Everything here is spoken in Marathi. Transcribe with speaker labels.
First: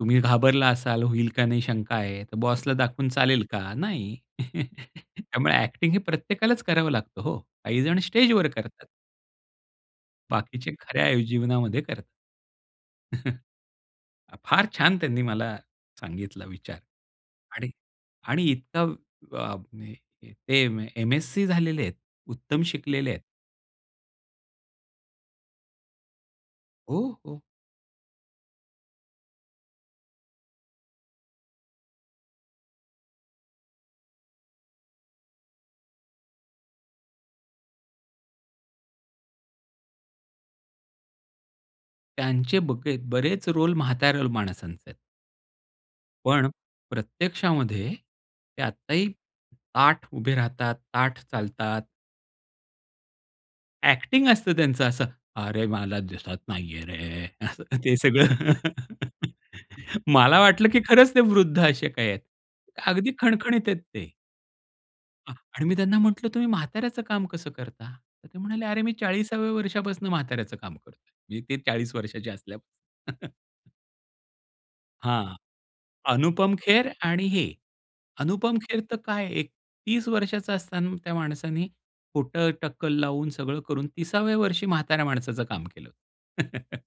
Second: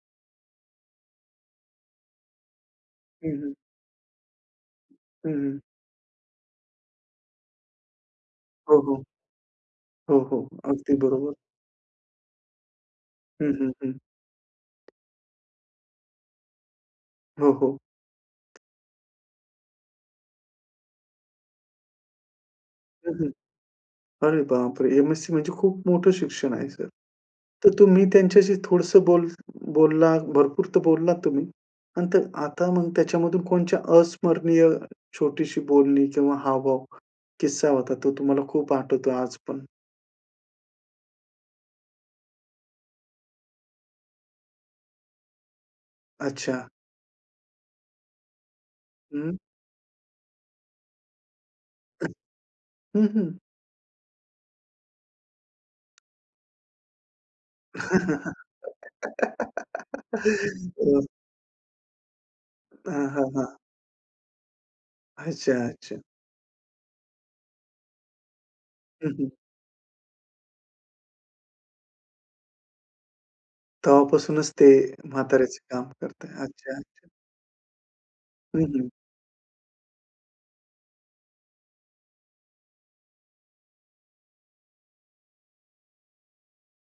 Speaker 1: तुम्ही घाबरला असाल, होईल का नाही शंका आहे तर बॉसला दाखवून
Speaker 2: हं,
Speaker 1: चालेल
Speaker 2: हं.
Speaker 1: का? नाही.
Speaker 2: हं,
Speaker 1: त्यामुळे
Speaker 2: हं.
Speaker 1: ॲक्टिंग हे प्रत्येकालाच करावं लागतं हो. काहीजण स्टेजवर
Speaker 2: हो,
Speaker 1: करतात.
Speaker 2: हो. हो, हो.
Speaker 1: बाकीचे
Speaker 2: अगदी
Speaker 1: खऱ्या आयु
Speaker 2: बरोबर.
Speaker 1: जीवनामध्ये करतात.
Speaker 2: हं, हं, हं.
Speaker 1: हा फार छान त्यांनी मला सांगितला विचार
Speaker 2: हो,
Speaker 1: आणि
Speaker 2: हो.
Speaker 1: आणि इतका अ, अ, हे ते एम-एस-सी झालेले आहेत उत्तम शिकलेले
Speaker 2: हं,
Speaker 1: आहेत.
Speaker 2: हं अरे बापरे! एम-एस-सी म्हणजे खूप मोठं शिक्षण आहे सर.
Speaker 1: हो, हो.
Speaker 2: तर तुम्ही त्यांच्याशी थोडसं बोल बोललात भरपूर तर बोललात तुम्ही आणि तर आता मग त्याच्यामधून कोणच्या अस्मरणीय छोटीशी बोलणी किंवा हावभाव किस्सा होता तो तुम्हाला खूप आठवतो आजपण?
Speaker 1: त्यांचे बके बरेच रोल म्हाताऱ्या लो माणसांचे आहेत. पण
Speaker 2: अच्छा.
Speaker 1: प्रत्यक्षामध्ये ते आत्ताही
Speaker 2: हं.
Speaker 1: ताठ उभे राहतात, ताठ चालतात.
Speaker 2: हं, हं.
Speaker 1: ॲक्टिंग असतं त्यांचं असं "अरे मला दिसत नाहीये रे." असं ते सगळं. मला वाटलं की
Speaker 2: हो.
Speaker 1: खरंच ते वृद्ध असे काही आहेत.
Speaker 2: हां,
Speaker 1: अगदी
Speaker 2: हां, हां.
Speaker 1: खणखणीत आहेत ते. अ,
Speaker 2: अच्छा,
Speaker 1: आणि मी
Speaker 2: अच्छा.
Speaker 1: त्यांना म्हटलं तुम्ही म्हाताऱ्याचं काम कसं करता? तर ते म्हणाले अरे मी
Speaker 2: हं, हं.
Speaker 1: 40व्या वर्षापासून म्हाताऱ्याचं काम करतोय. म्हणजे ते 40 वर्षाचे असल्यापासून.
Speaker 2: तेव्हापासूनच ते
Speaker 1: हां.
Speaker 2: म्हाताऱ्याचे काम करतात.
Speaker 1: अनुपम
Speaker 2: अच्छा,
Speaker 1: खेर
Speaker 2: अच्छा.
Speaker 1: आणि हे अनुपम
Speaker 2: हं,
Speaker 1: खेर
Speaker 2: हं.
Speaker 1: तर काय एक 30 वर्षाचा असताना त्या माणसांनी खोटं टक्कल लावून सगळं करून 30व्या वर्षी म्हाताऱ्या माणसाचं काम केलं.